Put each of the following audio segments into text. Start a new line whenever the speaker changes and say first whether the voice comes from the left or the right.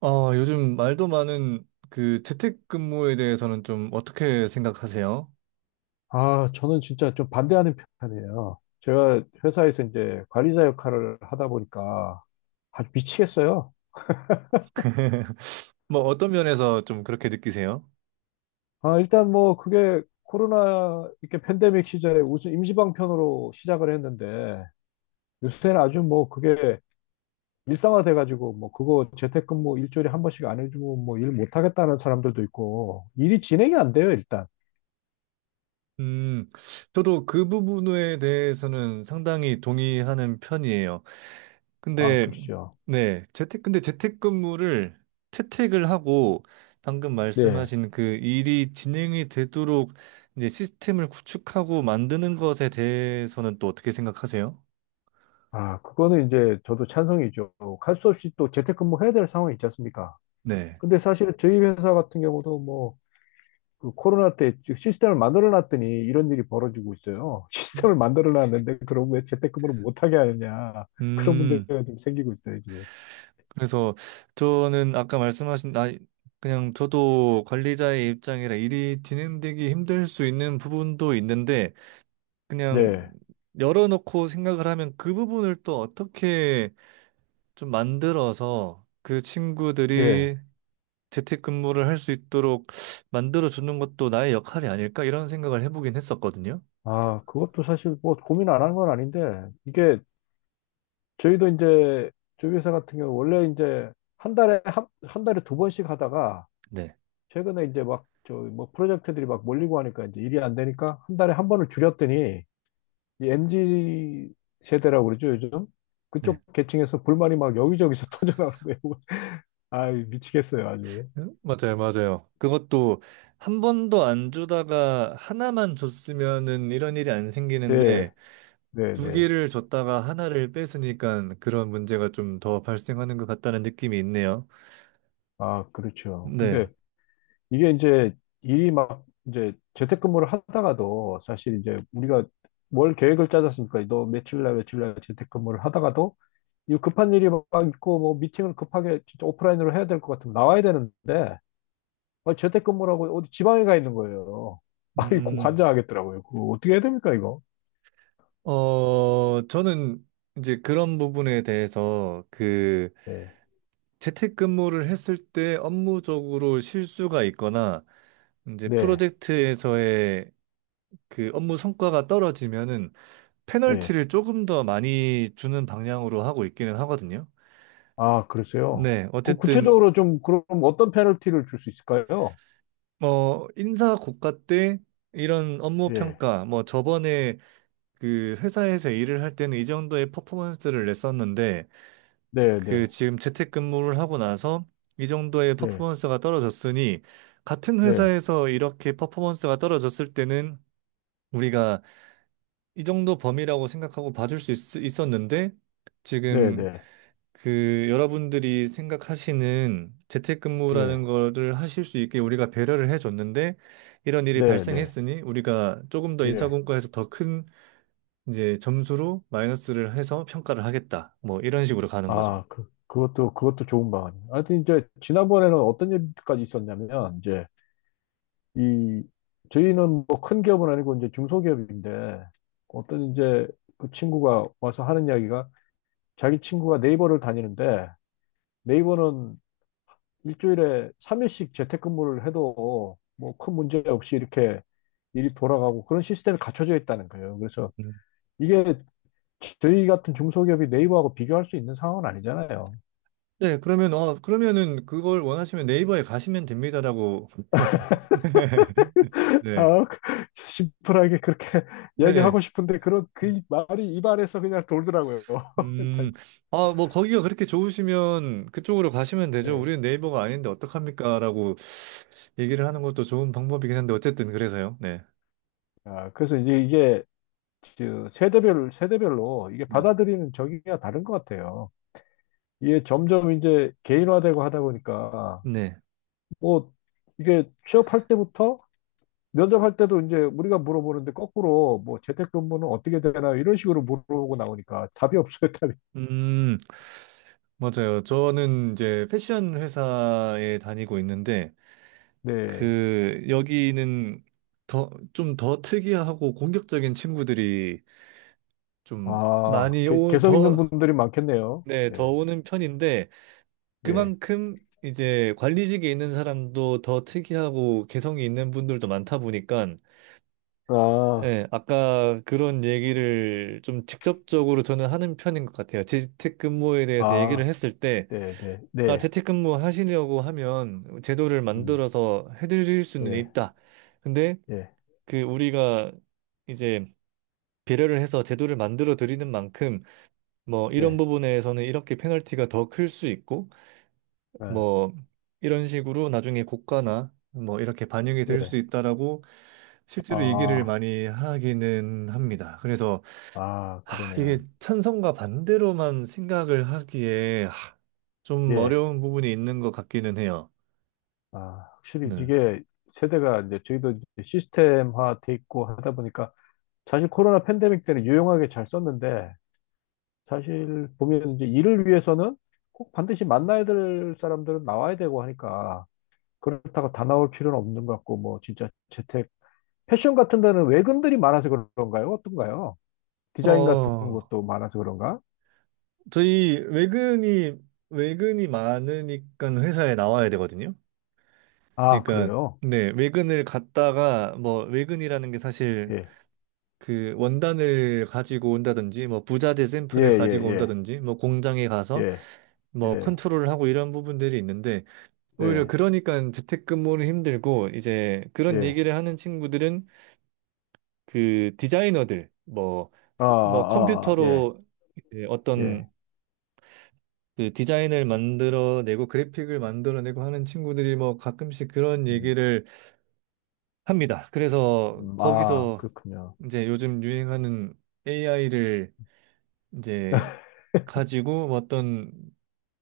right: 아, 요즘 말도 많은 그 재택근무에 대해서는 좀 어떻게 생각하세요?
left: 아, 저는 진짜 좀 반대하는 편이에요. 제가 회사에서 이제 관리자 역할을 하다 보니까 아주 미치겠어요.
right: 뭐 어떤 면에서 좀 그렇게 느끼세요?
left: 아, 일단 뭐 그게 코로나 이렇게 팬데믹 시절에 우선 임시방편으로 시작을 했는데 요새는 아주 뭐 그게 일상화돼 가지고 뭐 그거 재택근무 일주일에 한 번씩 안 해주면 뭐 일 못하겠다는 사람들도 있고 일이 진행이 안 돼요, 일단.
right: 음, 저도 그 부분에 대해서는 상당히 동의하는 편이에요.
left: 아,
right: 근데,
left: 그죠.
right: 네, 근데 재택근무를 채택을 하고 방금
left: 네.
right: 말씀하신 그 일이 진행이 되도록 이제 시스템을 구축하고 만드는 것에 대해서는 또 어떻게 생각하세요?
left: 아, 그거는 이제 저도 찬성이죠. 갈 수 없이 또 재택근무 해야 될 상황이 있지 않습니까?
right: 네.
left: 근데 사실은 저희 회사 같은 경우도 뭐 그 코로나 때 즉 시스템을 만들어 놨더니 이런 일이 벌어지고 있어요. 시스템을 만들어 놨는데 그럼 왜 재택근무를 못 하게 하느냐, 그런
right: 음.
left: 문제가 좀 생기고 있어요 지금.
right: 그래서 저는 아까 말씀하신 나 그냥 저도 관리자의 입장이라 일이 진행되기 힘들 수 있는 부분도 있는데 그냥
left: 네,
right: 열어놓고 생각을 하면 그 부분을 또 어떻게 좀 만들어서 그
left: 예.
right: 친구들이 재택근무를 할 수 있도록 만들어 주는 것도 나의 역할이 아닐까 이런 생각을 해보긴 했었거든요.
left: 아, 그것도 사실 뭐 고민 안 한 건 아닌데 이게 저희도 이제 저희 회사 같은 경우 원래 이제 한 달에 두 번씩 하다가
right: 네.
left: 최근에 이제 막 저 뭐 프로젝트들이 막 몰리고 하니까 이제 일이 안 되니까 한 달에 한 번을 줄였더니 이 MZ 세대라고 그러죠, 요즘?
right: 네.
left: 그쪽 계층에서 불만이 막 여기저기서 터져나오는데, 아, 미치겠어요, 아주.
right: 맞아요, 맞아요. 그것도 한 번도 안 주다가 하나만 줬으면은 이런 일이 안
left: 네,
right: 생기는데
left: 네,
right: 두
left: 네.
right: 개를 줬다가 하나를 뺏으니까 그런 문제가 좀 더 발생하는 것 같다는 느낌이 있네요.
left: 아, 그렇죠. 근데
right: 네.
left: 이게 이제 일이 막 이제 재택근무를 하다가도 사실 이제 우리가 뭘 계획을 짜졌습니까. 너 며칠 날 며칠 날 재택근무를 하다가도 이 급한 일이 막 있고 뭐 미팅을 급하게 진짜 오프라인으로 해야 될 것 같으면 나와야 되는데, 아, 재택근무라고 어디 지방에 가 있는 거예요. 아, 이거
right: 음,
left: 관장하겠더라고요. 그거 어떻게 해야 됩니까, 이거?
right: 저는 이제 그런 부분에 대해서 그
left: 네,
right: 재택근무를 했을 때 업무적으로 실수가 있거나 이제
left: 네,
right: 프로젝트에서의 그 업무 성과가 떨어지면은
left: 네.
right: 페널티를 조금 더 많이 주는 방향으로 하고 있기는 하거든요.
left: 아, 그러세요?
right: 네,
left: 그
right: 어쨌든
left: 구체적으로 좀 그럼 어떤 페널티를 줄 수 있을까요?
right: 뭐 인사 고과 때 이런 업무
left: 예,
right: 평가 뭐 저번에 그 회사에서 일을 할 때는 이 정도의 퍼포먼스를 냈었는데
left: 네,
right: 그
left: 네,
right: 지금 재택근무를 하고 나서 이 정도의
left: 네,
right: 퍼포먼스가 떨어졌으니 같은
left: 네,
right: 회사에서 이렇게 퍼포먼스가 떨어졌을 때는 우리가 이 정도 범위라고 생각하고 봐줄 수 있었는데
left: 네,
right: 지금
left: 네,
right: 그 여러분들이 생각하시는 재택근무라는
left: 예,
right: 거를 하실 수 있게 우리가 배려를 해줬는데 이런 일이
left: 네, 네,
right: 발생했으니 우리가 조금 더
left: 예.
right: 인사공과에서 더 큰 이제 점수로 마이너스를 해서 평가를 하겠다. 뭐 이런 식으로 가는 거죠.
left: 아, 그것도 좋은 방안이에요. 하여튼 이제 지난번에는 어떤 얘기까지 있었냐면, 이제 이, 저희는 뭐 큰 기업은 아니고 이제 중소기업인데, 어떤 이제 그 친구가 와서 하는 이야기가 자기 친구가 네이버를 다니는데, 네이버는 일주일에 3일씩 재택근무를 해도 뭐 큰 문제 없이 이렇게 일이 돌아가고 그런 시스템이 갖춰져 있다는 거예요. 그래서
right: 음.
left: 이게 저희 같은 중소기업이 네이버하고 비교할 수 있는 상황은 아니잖아요.
right: 네, 그러면 어 그러면은 그걸 원하시면 네이버에 가시면 됩니다라고. 네.
left: 아, 그- 심플하게 그렇게
right: 네.
left: 이야기하고 싶은데 그런 그 말이 입안에서 그냥 돌더라고요.
right: 음. 아, 뭐 거기가 그렇게 좋으시면 그쪽으로 가시면 되죠.
left: 네.
right: 우리는 네이버가 아닌데 어떡합니까라고 얘기를 하는 것도 좋은 방법이긴 한데 어쨌든 그래서요. 네.
left: 아, 그래서 이제 이게 그 세대별로 이게
right: 네.
left: 받아들이는 적이가 다른 것 같아요. 이게 점점 이제 개인화되고 하다 보니까
right: 네.
left: 뭐 이게 취업할 때부터 면접할 때도 이제 우리가 물어보는데 거꾸로 뭐 재택근무는 어떻게 되나 이런 식으로 물어보고 나오니까 답이 없어요, 답이.
right: 음, 맞아요. 저는 이제 패션 회사에 다니고 있는데
left: 네.
right: 그 여기는 더 좀 더 특이하고 공격적인 친구들이 좀
left: 아,
right: 많이
left: 개성 있는 분들이 많겠네요.
right: 네, 더
left: 예,
right: 오는 편인데
left: 예.
right: 그만큼 이제 관리직에 있는 사람도 더 특이하고 개성이 있는 분들도 많다 보니까
left: 아,
right: 예, 아까 그런 얘기를 좀 직접적으로 저는 하는 편인 것 같아요. 재택근무에 대해서 얘기를
left: 아,
right: 했을 때,
left: 네, 네,
right: 아,
left: 네.
right: 재택근무 하시려고 하면 제도를
left: 음,
right: 만들어서 해드릴 수는
left: 네,
right: 있다. 근데
left: 예,
right: 그 우리가 이제 배려를 해서 제도를 만들어 드리는 만큼 뭐 이런
left: 네,
right: 부분에서는 이렇게 페널티가 더 클 수 있고
left: 아,
right: 뭐 이런 식으로 나중에 고가나 뭐 이렇게 반영이 될 수
left: 네.
right: 있다라고 실제로 얘기를
left: 아,
right: 많이 하기는 합니다. 그래서
left: 아,
right: 아, 이게
left: 그러네요.
right: 찬성과 반대로만 생각을 하기에 아, 좀
left: 예.
right: 어려운 부분이 있는 것 같기는 해요.
left: 아, 확실히
right: 네.
left: 이게 세대가 이제 저희도 이제 시스템화 돼 있고 하다 보니까 사실 코로나 팬데믹 때는 유용하게 잘 썼는데 사실 보면 이제 일을 위해서는 꼭 반드시 만나야 될 사람들은 나와야 되고 하니까 그렇다고 다 나올 필요는 없는 것 같고 뭐 진짜 재택 패션 같은 데는 외근들이 많아서 그런가요? 어떤가요? 디자인 같은
right: 어,
left: 것도 많아서 그런가?
right: 저희 외근이 많으니까 회사에 나와야 되거든요.
left: 아,
right: 그러니까
left: 그래요?
right: 네, 외근을 갔다가 뭐 외근이라는 게 사실
left: 예.
right: 그 원단을 가지고 온다든지 뭐 부자재
left: 예,
right: 샘플을
left: 예,
right: 가지고
left: 예.
right: 온다든지 뭐 공장에 가서
left: 예.
right: 뭐
left: 예.
right: 컨트롤을 하고 이런 부분들이 있는데 오히려
left: 예.
right: 그러니까 재택근무는 힘들고 이제 그런
left: 예.
right: 얘기를 하는 친구들은 그 디자이너들 뭐,
left: 아, 아,
right: 뭐
left: 아, 아, 예.
right: 컴퓨터로 이제
left: 예.
right: 어떤 그 디자인을 만들어내고 그래픽을 만들어내고 하는 친구들이 뭐 가끔씩 그런
left: 음,
right: 얘기를 합니다. 그래서
left: 아,
right: 거기서
left: 그렇군요.
right: 이제 요즘 유행하는 AI를 이제 가지고 어떤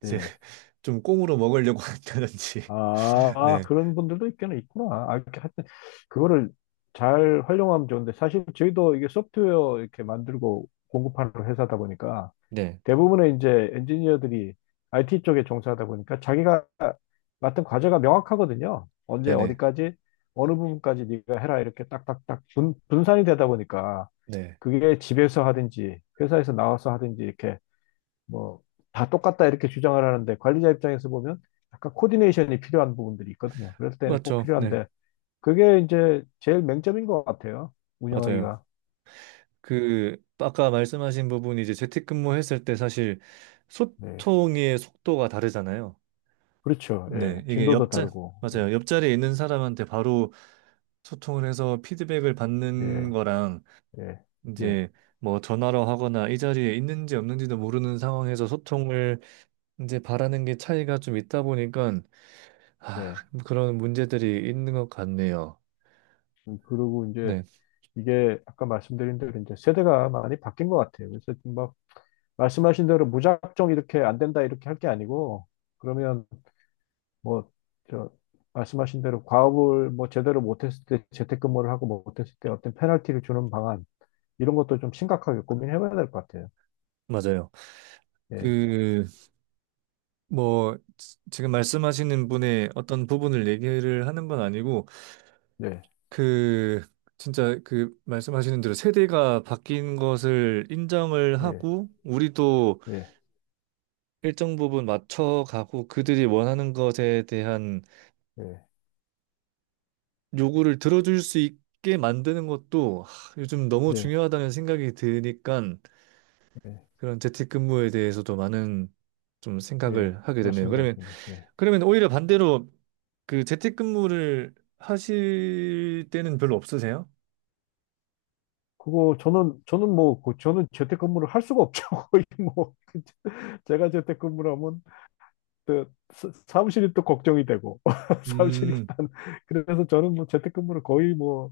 right: 이제
left: 예.
right: 좀 꽁으로 먹으려고 한다든지
left: 아,
right: 네.
left: 그런 분들도 있기는 있구나. 아, 이렇게 하여튼, 그거를 잘 활용하면 좋은데, 사실 저희도 이게 소프트웨어 이렇게 만들고 공급하는 회사다 보니까,
right: 네.
left: 대부분의 이제 엔지니어들이 IT 쪽에 종사하다 보니까, 자기가 맡은 과제가 명확하거든요. 언제
right: 네네.
left: 어디까지, 어느 부분까지 네가 해라, 이렇게 딱딱딱 분산이 되다 보니까,
right: 네.
left: 그게 집에서 하든지, 회사에서 나와서 하든지, 이렇게 뭐 다 똑같다 이렇게 주장을 하는데 관리자 입장에서 보면 약간 코디네이션이 필요한 부분들이 있거든요. 그럴 때는 꼭
right: 맞죠. 네.
left: 필요한데 그게 이제 제일 맹점인 것 같아요.
right: 맞아요.
left: 운영하기가.
right: 그 아까 말씀하신 부분이 이제 재택근무했을 때 사실
left: 네.
right: 소통의 속도가 다르잖아요.
left: 그렇죠.
right: 네,
left: 예.
right: 이게
left: 진도도
right: 옆자
left: 다르고. 예.
right: 맞아요. 옆자리에 있는 사람한테 바로 소통을 해서 피드백을 받는
left: 예.
right: 거랑
left: 예. 예.
right: 이제 뭐 전화로 하거나 이 자리에 있는지 없는지도 모르는 상황에서 소통을 이제 바라는 게 차이가 좀 있다 보니까 아,
left: 네.
right: 그런 문제들이 있는 것 같네요.
left: 그리고 이제
right: 네,
left: 이게 아까 말씀드린 대로 이제 세대가 많이 바뀐 것 같아요. 그래서 지금 막 말씀하신 대로 무작정 이렇게 안 된다 이렇게 할 게 아니고 그러면 뭐, 저, 말씀하신 대로 과업을 뭐 제대로 못했을 때, 재택근무를 하고 못했을 때 어떤 페널티를 주는 방안, 이런 것도 좀 심각하게 고민해봐야 될 것 같아요.
right: 맞아요.
left: 예,
right: 그 뭐 지- 금 말씀하시는 분의 어떤 부분을 얘기를 하는 건 아니고
left: 네,
right: 그 진짜 그 말씀하시는 대로 세대가 바뀐 것을 인정을
left: 예,
right: 하고 우리도
left: 예,
right: 일정 부분 맞춰가고 그들이 원하는 것에 대한
left: 예,
right: 요구를 들어줄 수 있게 만드는 것도 하, 요즘 너무
left: 예,
right: 중요하다는 생각이 드니까
left: 예,
right: 그런 재택근무에 대해서도 많은 좀
left: 예.
right: 생각을 하게 되네요.
left: 맞습니다.
right: 그러면
left: 저는. 예.
right: 그러면 오히려 반대로 그 재택근무를 하실 때는 별로 없으세요?
left: 그거 저는 뭐, 저는 재택근무를 할 수가 없죠. 거의 뭐, 제가 재택근무를 하면 또 사무실이 또 걱정이 되고, 사무실이
right: 음,
left: 일단, 그래서 저는 뭐 재택근무를 거의 뭐,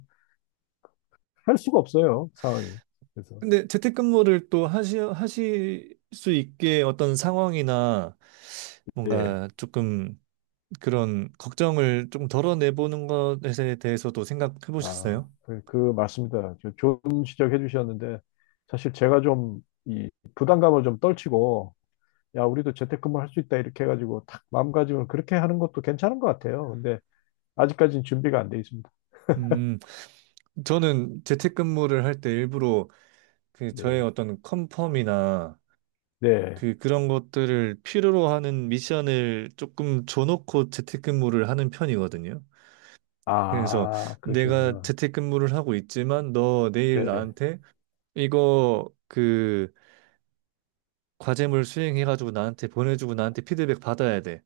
left: 할 수가 없어요. 상황이. 그래서.
right: 근데 재택근무를 또 하실 수 있게 어떤 상황이나
left: 예.
right: 뭔가 조금 그런 걱정을 좀 덜어내보는 것에 대해서도 생각해
left: 아,
right: 보셨어요?
left: 그 맞습니다. 좋은 지적해 주셨는데 사실 제가 좀 이 부담감을 좀 떨치고 야, 우리도 재택근무 할 수 있다 이렇게 해가지고 탁 마음가짐을 그렇게 하는 것도 괜찮은 것 같아요. 근데 아직까지는 준비가 안 돼 있습니다.
right: 음, 저는 재택근무를 할 때 일부러 그 저의
left: 네.
right: 어떤 컨펌이나
left: 네.
right: 그 그런 것들을 필요로 하는 미션을 조금 줘놓고 재택근무를 하는 편이거든요. 그래서
left: 아,
right: 내가
left: 그러시구나.
right: 재택근무를 하고 있지만 너 내일
left: 네.
right: 나한테 이거 그 과제물 수행해가지고 나한테 보내주고 나한테 피드백 받아야 돼.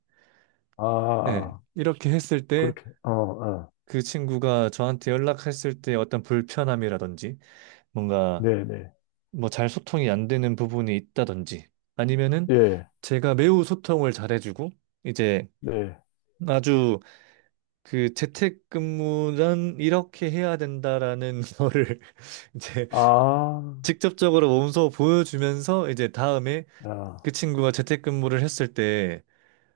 left: 아,
right: 예.
left: 아,
right: 이렇게 했을 때
left: 그렇게. 어, 어.
right: 그 친구가 저한테 연락했을 때 어떤 불편함이라든지 뭔가
left: 네, 네.
right: 뭐 잘 소통이 안 되는 부분이 있다든지 아니면은
left: 예.
right: 제가 매우 소통을 잘해주고 이제
left: 네.
right: 아주 그 재택근무는 이렇게 해야 된다라는 거를 이제
left: 아,
right: 직접적으로 몸소 보여주면서 이제 다음에
left: 아.
right: 그 친구가 재택근무를 했을 때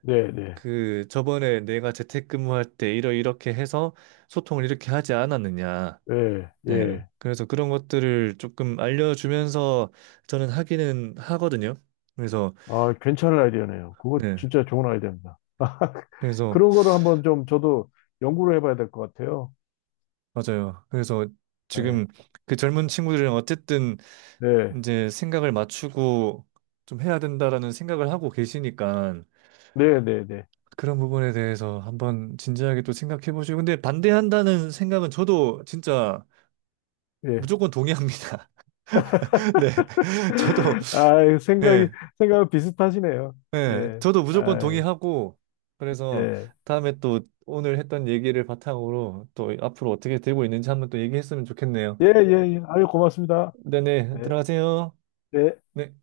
left: 네, 네.
right: 그 저번에 내가 재택근무할 때 이러 이렇게 해서 소통을 이렇게 하지 않았느냐.
left: 예,
right: 네.
left: 예.
right: 그래서 그런 것들을 조금 알려주면서 저는 하기는 하거든요. 그래서
left: 아, 괜찮은 아이디어네요. 그거
right: 네.
left: 진짜 좋은 아이디어입니다.
right: 그래서
left: 그런 거를 한번 좀 저도 연구를 해봐야 될 것 같아요.
right: 맞아요. 그래서
left: 네,
right: 지금 그 젊은 친구들은 어쨌든
left: 네,
right: 이제 생각을 맞추고 좀 해야 된다라는 생각을 하고 계시니까
left: 네, 네, 네.
right: 그런 부분에 대해서 한번 진지하게 또 생각해 보시고 근데 반대한다는 생각은 저도 진짜
left: 예.
right: 무조건 동의합니다. 네. 저도
left: 아, 생각이
right: 예.
left: 생각은 비슷하시네요.
right: 예.
left: 예,
right: 저도 무조건
left: 아, 예,
right: 동의하고 그래서
left: 예,
right: 다음에 또 오늘 했던 얘기를 바탕으로 또 앞으로 어떻게 되고 있는지 한번 또 얘기했으면 좋겠네요.
left: 예, 예. 아유, 고맙습니다.
right: 네네.
left: 네,
right: 들어가세요.
left: 네.
right: 네.